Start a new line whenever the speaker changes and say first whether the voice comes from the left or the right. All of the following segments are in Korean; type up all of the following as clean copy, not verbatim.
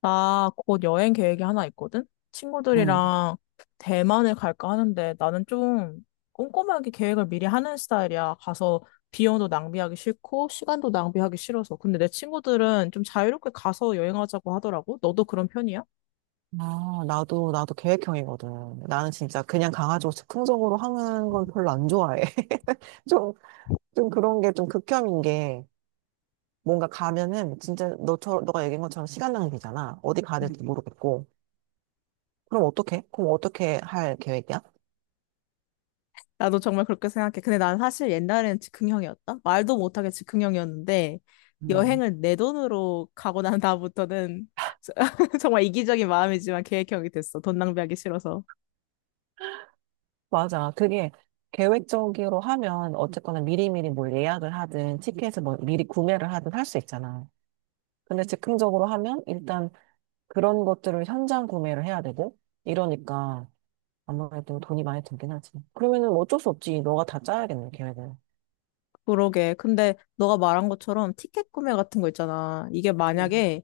left: 나 곧 여행 계획이 하나 있거든?
right: 응.
left: 친구들이랑 대만을 갈까 하는데 나는 좀 꼼꼼하게 계획을 미리 하는 스타일이야. 가서 비용도 낭비하기 싫고 시간도 낭비하기 싫어서. 근데 내 친구들은 좀 자유롭게 가서 여행하자고 하더라고. 너도 그런 편이야?
right: 아, 나도 계획형이거든. 나는 진짜 그냥 강아지고 즉흥적으로 하는 건 별로 안 좋아해. 좀, 좀 그런 게 좀 극혐인 게 뭔가 가면은 진짜 너처럼, 너가 얘기한 것처럼 시간 낭비잖아. 어디 가야 될지 모르겠고. 그럼 어떻게? 그럼 어떻게 할 계획이야?
left: 나도 정말 그렇게 생각해. 근데 난 사실 옛날엔 즉흥형이었다. 말도 못하게 즉흥형이었는데
right: 음.
left: 여행을 내 돈으로 가고 난 다음부터는 정말 이기적인 마음이지만 계획형이 됐어. 돈 낭비하기 싫어서.
right: 맞아. 그게 계획적으로 하면 어쨌거나 미리미리 뭘 예약을 하든 티켓을 뭐 미리 구매를 하든 할 수 있잖아. 근데 즉흥적으로 하면 일단 그런 것들을 현장 구매를 해야 되고 이러니까 아무래도 돈이 많이 들긴 하지. 그러면은 뭐 어쩔 수 없지. 너가 다 짜야겠네, 계획을.
left: 그러게. 근데 너가 말한 것처럼 티켓 구매 같은 거 있잖아. 이게
right: 음.
left: 만약에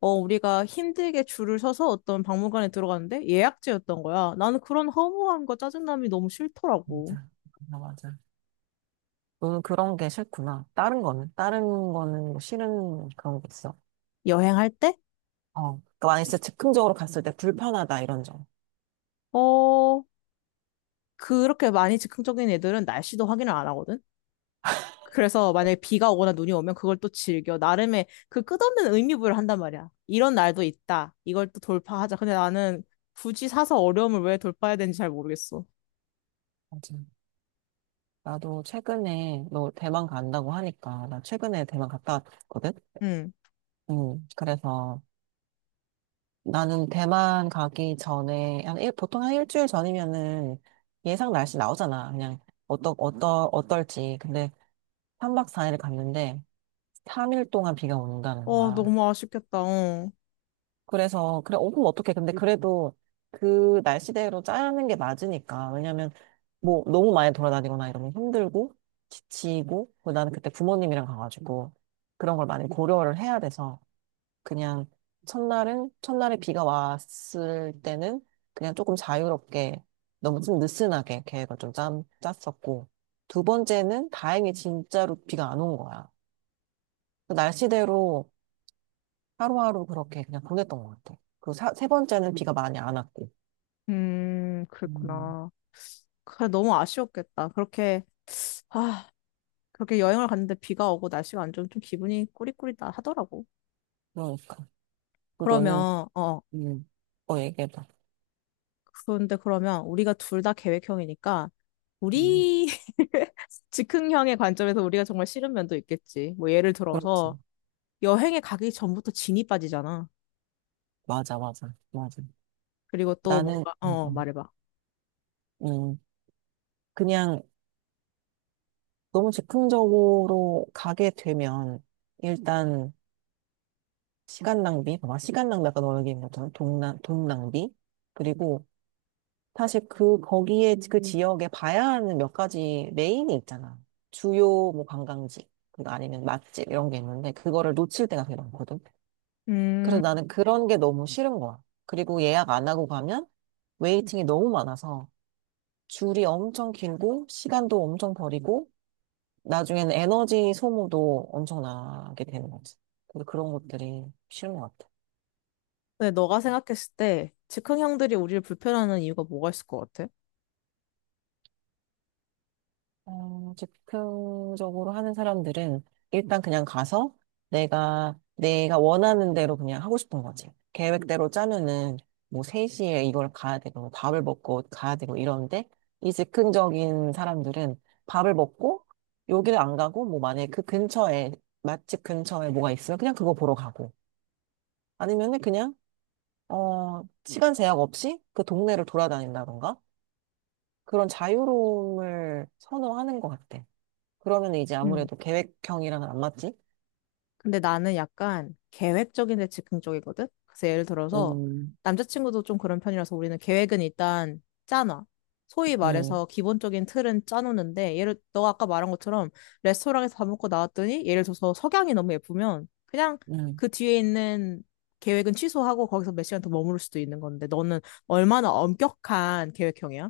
left: 우리가 힘들게 줄을 서서 어떤 박물관에 들어갔는데 예약제였던 거야. 나는 그런 허무함과 짜증남이 너무 싫더라고.
right: 맞아. 맞아, 맞아. 너는 그런 게 싫구나. 다른 거는? 다른 거는 뭐 싫은 그런 게 있어?
left: 여행할 때?
right: 어. 그러니까 만약에 진짜 즉흥적으로 갔을 때 불편하다, 이런 점.
left: 어 그렇게 많이 즉흥적인 애들은 날씨도 확인을 안 하거든. 그래서 만약에 비가 오거나 눈이 오면 그걸 또 즐겨. 나름의 그 끝없는 의미 부여를 한단 말이야. 이런 날도 있다. 이걸 또 돌파하자. 근데 나는 굳이 사서 어려움을 왜 돌파해야 되는지 잘 모르겠어.
right: 맞아. 나도 최근에, 너 대만 간다고 하니까, 나 최근에 대만 갔다 왔거든?
left: 응.
right: 그래서 나는 대만 가기 전에, 보통 한 일주일 전이면은 예상 날씨 나오잖아. 그냥, 어떨지. 근데 3박 4일 갔는데 3일 동안 비가 온다는
left: 어,
right: 거야.
left: 너무 아쉽겠다. 어.
right: 그래서 그래 그럼 어떡해. 근데 그래도 그 날씨대로 짜는 게 맞으니까. 왜냐면 뭐 너무 많이 돌아다니거나 이러면 힘들고 지치고 그리고 나는 그때 부모님이랑 가가지고 그런 걸 많이 고려를 해야 돼서 그냥 첫날은 첫날에 비가 왔을 때는 그냥 조금 자유롭게 너무 좀 느슨하게 계획을 좀 짰었고 두 번째는 다행히 진짜로 비가 안 온 거야. 그 날씨대로 하루하루 그렇게 그냥 보냈던 것 같아. 세 번째는 비가 많이 안 왔고. 음,
left: 그랬구나. 그래, 너무 아쉬웠겠다. 그렇게, 아, 그렇게 여행을 갔는데 비가 오고 날씨가 안 좋으면 좀 기분이 꾸리꾸리다 하더라고.
right: 그러니까. 그 너는,
left: 그러면, 어,
right: 음, 얘기해봐.
left: 그런데 그러면 우리가 둘 다 계획형이니까,
right: 음,
left: 우리 즉흥형의 관점에서 우리가 정말 싫은 면도 있겠지. 뭐 예를
right: 그렇지.
left: 들어서 여행에 가기 전부터 진이 빠지잖아.
right: 맞아, 맞아, 맞아.
left: 그리고 또
right: 나는,
left: 뭔가, 말해봐.
right: 음, 그냥 너무 즉흥적으로 가게 되면, 일단, 시간 낭비, 봐봐, 시간 낭비, 아까 너 얘기한 것처럼, 돈, 돈 낭비, 그리고 사실 그, 거기에, 그 지역에 봐야 하는 몇 가지 메인이 있잖아. 주요 뭐 관광지, 그리고 아니면 맛집 이런 게 있는데, 그거를 놓칠 때가 되게 많거든.
left: 음,
right: 그래서 나는 그런 게 너무 싫은 거야. 그리고 예약 안 하고 가면 웨이팅이 너무 많아서 줄이 엄청 길고, 시간도 엄청 버리고, 나중에는 에너지 소모도 엄청나게 되는 거지. 그래서 그런 것들이 싫은 것 같아.
left: 근데 너가 생각했을 때 즉흥형들이 우리를 불편하는 이유가 뭐가 있을 것 같아?
right: 즉흥적으로 하는 사람들은 일단 그냥 가서 내가 원하는 대로 그냥 하고 싶은 거지. 계획대로 짜면은 뭐 3시에 이걸 가야 되고, 뭐 밥을 먹고 가야 되고 이러는데, 이 즉흥적인 사람들은 밥을 먹고 여기를 안 가고, 뭐 만약에 그 근처에, 맛집 근처에 뭐가 있으면 그냥 그거 보러 가고, 아니면은 그냥, 시간 제약 없이 그 동네를 돌아다닌다던가, 그런 자유로움을 선호하는 것 같아. 그러면 이제
left: 음.
right: 아무래도 계획형이랑은 안 맞지?
left: 근데 나는 약간 계획적인 데 즉흥적이거든? 그래서 예를 들어서
right: 음,
left: 남자친구도 좀 그런 편이라서 우리는 계획은 일단 짜놔. 소위
right: 음,
left: 말해서 기본적인 틀은 짜놓는데 예를 너 아까 말한 것처럼 레스토랑에서 밥 먹고 나왔더니 예를 들어서 석양이 너무 예쁘면 그냥
right: 음.
left: 그 뒤에 있는 계획은 취소하고 거기서 몇 시간 더 머무를 수도 있는 건데 너는 얼마나 엄격한 계획형이야?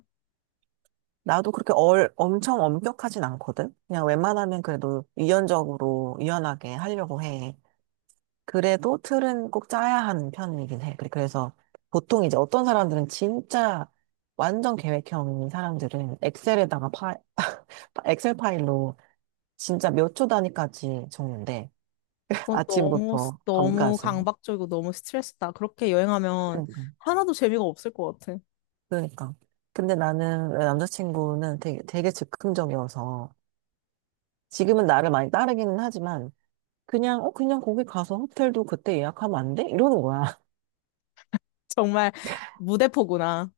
right: 나도 그렇게 엄청 엄격하진 않거든? 그냥 웬만하면 그래도 유연적으로, 유연하게 하려고 해. 그래도 틀은 꼭 짜야 하는 편이긴 해. 그래서 보통 이제 어떤 사람들은 진짜 완전 계획형인 사람들은 엑셀에다가 엑셀 파일로 진짜 몇 초 단위까지 적는데 아침부터
left: 너무
right: 밤까지.
left: 강박적이고 너무 스트레스다. 그렇게 여행하면
right: 응.
left: 하나도 재미가 없을 것 같아.
right: 그러니까. 근데 나는 내 남자친구는 되게, 되게 즉흥적이어서 지금은 나를 많이 따르기는 하지만 그냥 거기 가서 호텔도 그때 예약하면 안 돼? 이러는 거야.
left: 정말 무대포구나.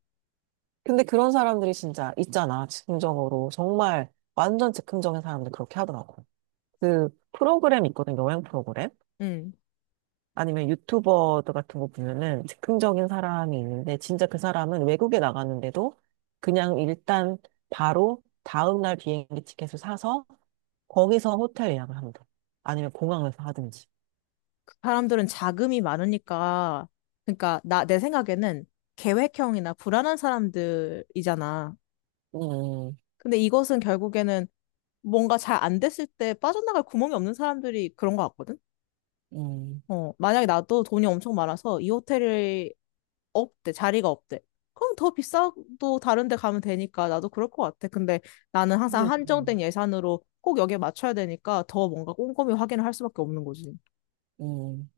right: 근데 그런 사람들이 진짜 있잖아. 즉흥적으로. 정말 완전 즉흥적인 사람들 그렇게 하더라고. 그 프로그램 있거든. 여행 프로그램.
left: 음,
right: 아니면 유튜버들 같은 거 보면은 즉흥적인 사람이 있는데 진짜 그 사람은 외국에 나갔는데도 그냥 일단 바로 다음날 비행기 티켓을 사서 거기서 호텔 예약을 하면 돼. 아니면 공항에서 하든지.
left: 그 사람들은 자금이 많으니까, 그러니까 나, 내 생각에는 계획형이나 불안한 사람들이잖아.
right: 음,
left: 근데 이것은 결국에는 뭔가 잘 안 됐을 때 빠져나갈 구멍이 없는 사람들이 그런 것 같거든?
right: 음,
left: 어, 만약에 나도 돈이 엄청 많아서 이 호텔이 없대, 자리가 없대. 그럼 더 비싸도 다른 데 가면 되니까 나도 그럴 것 같아. 근데 나는
right: 음,
left: 항상
right: 음,
left: 한정된 예산으로 꼭 여기에 맞춰야 되니까 더 뭔가 꼼꼼히 확인을 할 수밖에 없는 거지.
right: 음,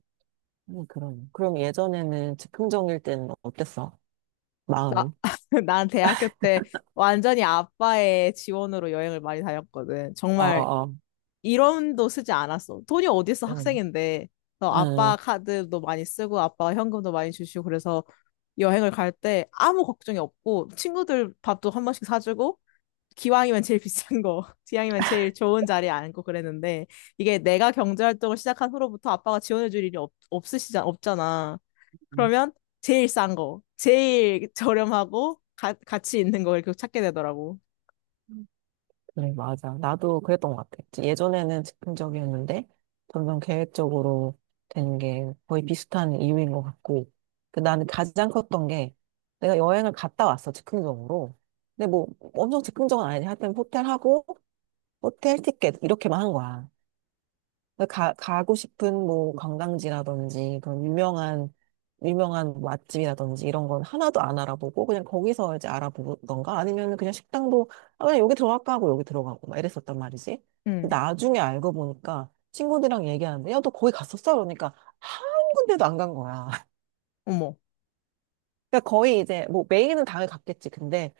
right: 그럼. 그럼 예전에는 즉흥적일 때는 어땠어?
left: 나,
right: 마음이?
left: 난 대학교 때 완전히 아빠의 지원으로 여행을 많이 다녔거든.
right: 어,
left: 정말
right: 어,
left: 1원도 쓰지 않았어. 돈이 어딨어,
right: 음,
left: 학생인데. 그래서
right: 음,
left: 아빠 카드도 많이 쓰고, 아빠가 현금도 많이 주시고, 그래서 여행을 갈 때 아무 걱정이 없고, 친구들 밥도 한 번씩 사주고, 기왕이면 제일 비싼 거, 기왕이면 제일 좋은 자리에 앉고 그랬는데, 이게 내가 경제활동을 시작한 후로부터 아빠가 지원해줄 일이 없으시잖아, 없잖아.
right: 음.
left: 그러면 제일 싼 거, 제일 저렴하고, 가치 있는 걸 계속 찾게 되더라고.
right: 그래, 맞아. 나도 그랬던 것 같아. 예전에는 즉흥적이었는데, 점점 계획적으로 되는 게 거의 비슷한 이유인 것 같고. 그 나는 가장 컸던 게, 내가 여행을 갔다 왔어, 즉흥적으로. 근데 뭐, 엄청 즉흥적은 아니지. 하여튼 호텔 하고, 호텔 티켓 이렇게만 한 거야. 그러니까 가고 싶은 뭐 관광지라든지 그런 유명한 뭐 맛집이라든지 이런 건 하나도 안 알아보고 그냥 거기서 이제 알아보던가 아니면 그냥 식당도 아, 그냥 여기 들어갈까 하고 여기 들어가고 막 이랬었단 말이지.
left: 응,
right: 나중에 알고 보니까 친구들이랑 얘기하는데 야, 너 거기 갔었어? 그러니까 한 군데도 안 간 거야.
left: 어머.
right: 그러니까 거의 이제 뭐 메인은 당연히 갔겠지. 근데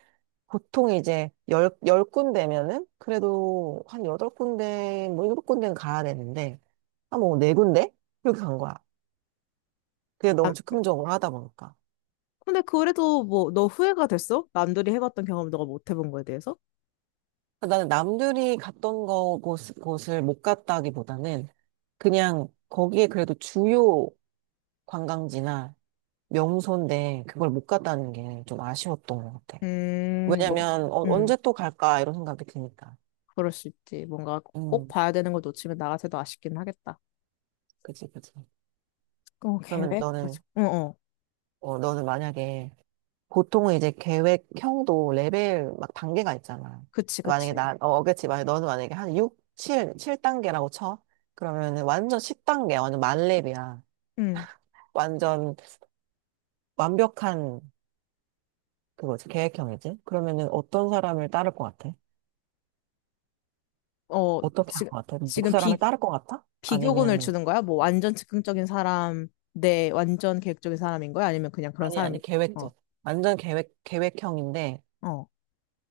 right: 보통 이제 열 군데면은 그래도 한 여덟 군데, 뭐 일곱 군데는 가야 되는데, 한 뭐 네 군데? 그렇게 간 거야. 그게 너무 즉흥적으로 하다 보니까.
left: 근데 그래도 뭐 너 후회가 됐어? 남들이 해봤던 경험을 너가 못 해본 거에 대해서?
right: 나는 남들이 갔던 곳을 못 갔다기보다는 그냥 거기에 그래도 주요 관광지나 명소인데 그걸 못 갔다는 게 좀 아쉬웠던 것 같아.
left: 뭐,
right: 왜냐면
left: 음,
right: 언제 또 갈까 이런 생각이 드니까.
left: 그럴 수 있지. 뭔가 꼭
right: 음,
left: 봐야 되는 걸 놓치면 나 같아도 아쉽긴 하겠다.
right: 그치, 그치.
left: 어,
right: 그러면
left: 계획?
right: 너는,
left: 그치. 어, 어.
right: 너는 만약에 보통은 이제 계획형도 레벨 막 단계가 있잖아.
left: 그치,
right: 만약에
left: 그치.
right: 어겠지. 만약에 너는 만약에 한 6, 7단계라고 쳐. 그러면은 완전 10단계, 완전 만렙이야.
left: 음,
right: 완전 완벽한 그거지. 계획형이지. 그러면은 어떤 사람을 따를 것 같아?
left: 어,
right: 어떻게 할
left: 지금,
right: 것 같아? 그
left: 지금
right: 사람을
left: 비,
right: 따를 것 같아?
left: 비교군을
right: 아니면,
left: 주는 거야? 뭐 완전 즉흥적인 사람 내 완전 계획적인 사람인 거야? 아니면 그냥 그런
right: 아니,
left: 사람?
right: 아니,
left: 어,
right: 계획적. 완전 계획형인데
left: 어.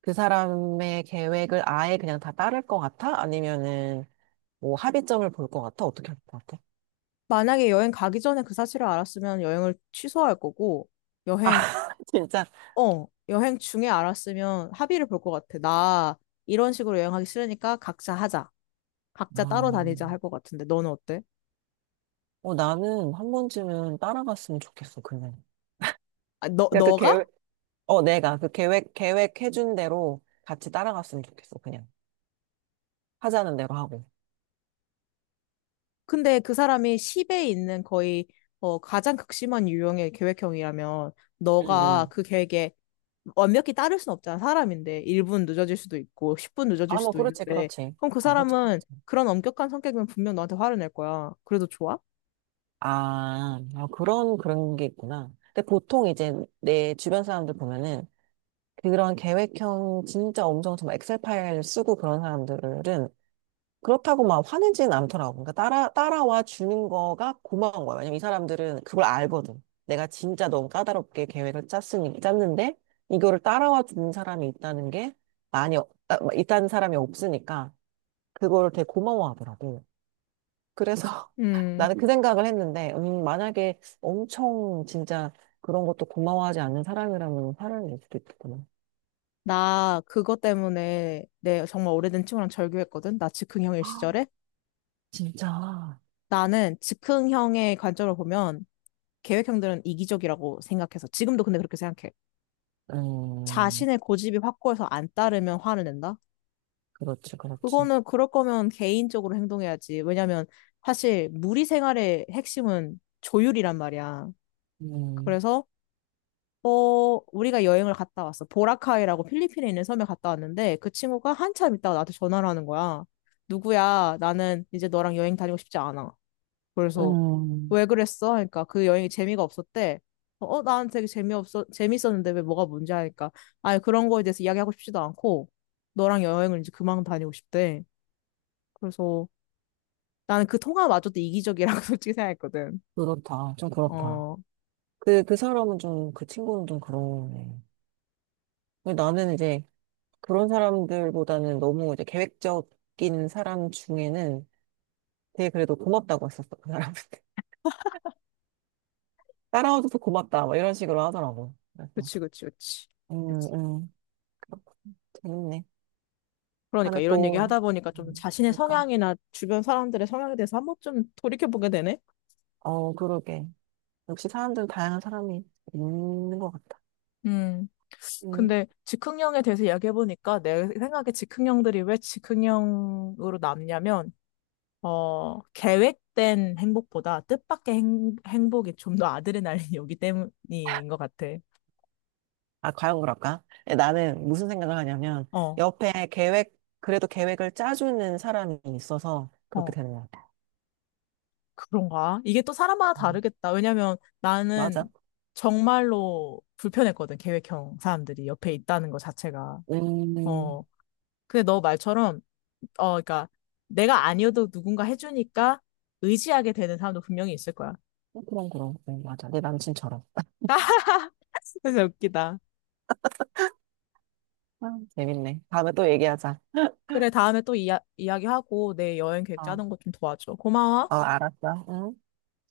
right: 그 사람의 계획을 아예 그냥 다 따를 것 같아? 아니면은 뭐 합의점을 볼 것 같아? 어떻게 할 것 같아?
left: 만약에 여행 가기 전에 그 사실을 알았으면 여행을 취소할 거고
right: 아,
left: 여행
right: 진짜.
left: 여행 중에 알았으면 합의를 볼 것 같아. 나 이런 식으로 여행하기 싫으니까 각자 하자. 각자 따로
right: 아,
left: 다니자 할 것 같은데 너는 어때?
right: 나는 한 번쯤은 따라갔으면 좋겠어, 그냥.
left: 아, 너
right: 그냥
left: 너가?
right: 내가 그 계획해준 대로 같이 따라갔으면 좋겠어, 그냥. 하자는 대로 하고.
left: 근데 그 사람이 10에 있는 거의 어, 가장 극심한 유형의 계획형이라면
right: 응,
left: 너가
right: 응.
left: 그 계획에 완벽히 따를 순 없잖아. 사람인데 1분 늦어질 수도 있고 10분 늦어질
right: 아, 뭐,
left: 수도
right: 그렇지,
left: 있는데
right: 그렇지.
left: 그럼 그
right: 어, 그렇지,
left: 사람은
right: 그렇지.
left: 그런 엄격한 성격이면 분명 너한테 화를 낼 거야. 그래도 좋아?
right: 아, 아, 그런 게 있구나. 근데 보통 이제 내 주변 사람들 보면은 그런 계획형 진짜 엄청 정말 엑셀 파일 쓰고 그런 사람들은 그렇다고 막 화내진 않더라고. 그러니까 따라와 주는 거가 고마운 거야. 왜냐면 이 사람들은 그걸 알거든. 내가 진짜 너무 까다롭게 계획을 짰으니, 짰는데, 이거를 따라와 주는 사람이 있다는 게 있다는 사람이 없으니까, 그거를 되게 고마워하더라고. 그래서
left: 음.
right: 나는 그 생각을 했는데, 만약에 엄청 진짜 그런 것도 고마워하지 않는 사람이라면 화를 낼 수도 있겠구나.
left: 나 그것 때문에 내 정말 오래된 친구랑 절교했거든. 나 즉흥형일
right: 아,
left: 시절에.
right: 진짜.
left: 나는 즉흥형의 관점으로 보면 계획형들은 이기적이라고 생각해서 지금도 근데 그렇게 생각해.
right: 음,
left: 자신의 고집이 확고해서 안 따르면 화를 낸다.
right: 그렇지, 그렇지.
left: 그거는 그럴 거면 개인적으로 행동해야지. 왜냐면 사실 무리 생활의 핵심은 조율이란 말이야.
right: 음.
left: 그래서 우리가 여행을 갔다 왔어. 보라카이라고 필리핀에 있는 섬에 갔다 왔는데 그 친구가 한참 있다가 나한테 전화를 하는 거야. 누구야? 나는 이제 너랑 여행 다니고 싶지 않아. 그래서
right: 음,
left: 왜 그랬어? 하니까 그 여행이 재미가 없었대. 어, 어, 나는 되게 재미없어, 재밌었는데 왜 뭐가 문제 하니까. 아니, 그런 거에 대해서 이야기하고 싶지도 않고, 너랑 여행을 이제 그만 다니고 싶대. 그래서 나는 그 통화마저도 이기적이라고 솔직히 생각했거든.
right: 그렇다. 좀 그렇다.
left: 어,
right: 그 사람은 좀, 그 친구는 좀 그러네. 근데 나는 이제 그런 사람들보다는 너무 이제 계획적인 사람 중에는 되게 그래도 고맙다고 했었어. 그 사람한테. 따라와줘서 고맙다. 막 이런 식으로 하더라고. 그래서,
left: 그치, 그치, 그치.
right: 음, 음. 그렇군. 재밌네.
left: 그러니까
right: 다음에
left: 이런 얘기
right: 또,
left: 하다 보니까 좀 자신의
right: 그러니까.
left: 성향이나 주변 사람들의 성향에 대해서 한 번쯤 돌이켜보게 되네?
right: 그러게. 역시 사람들은 다양한 사람이 있는 것 같다.
left: 음,
right: 음.
left: 근데 즉흥형에 대해서 이야기해보니까 내 생각에 즉흥형들이 왜 즉흥형으로 남냐면, 어, 계획된 행복보다 뜻밖의 행복이 좀 더 아드레날린이 오기 때문인 것 같아.
right: 아, 과연 그럴까? 예, 나는 무슨 생각을 하냐면,
left: 어,
right: 옆에 그래도 계획을 짜주는 사람이 있어서 그렇게
left: 어.
right: 되는 것 같아.
left: 그런가? 이게 또 사람마다
right: 음,
left: 다르겠다. 왜냐면 나는
right: 맞아.
left: 정말로 불편했거든, 계획형 사람들이 옆에 있다는 것 자체가.
right: 음,
left: 어. 근데 너 말처럼, 어, 그러니까 내가 아니어도 누군가 해주니까 의지하게 되는 사람도 분명히 있을 거야.
right: 그럼, 그럼. 네, 맞아. 내 남친처럼.
left: 진짜 웃기다.
right: 아, 재밌네. 다음에 또 얘기하자.
left: 그래, 다음에 또 이야기하고 내 여행 계획
right: 어,
left: 짜는 거 좀 도와줘. 고마워.
right: 어, 알았어. 음.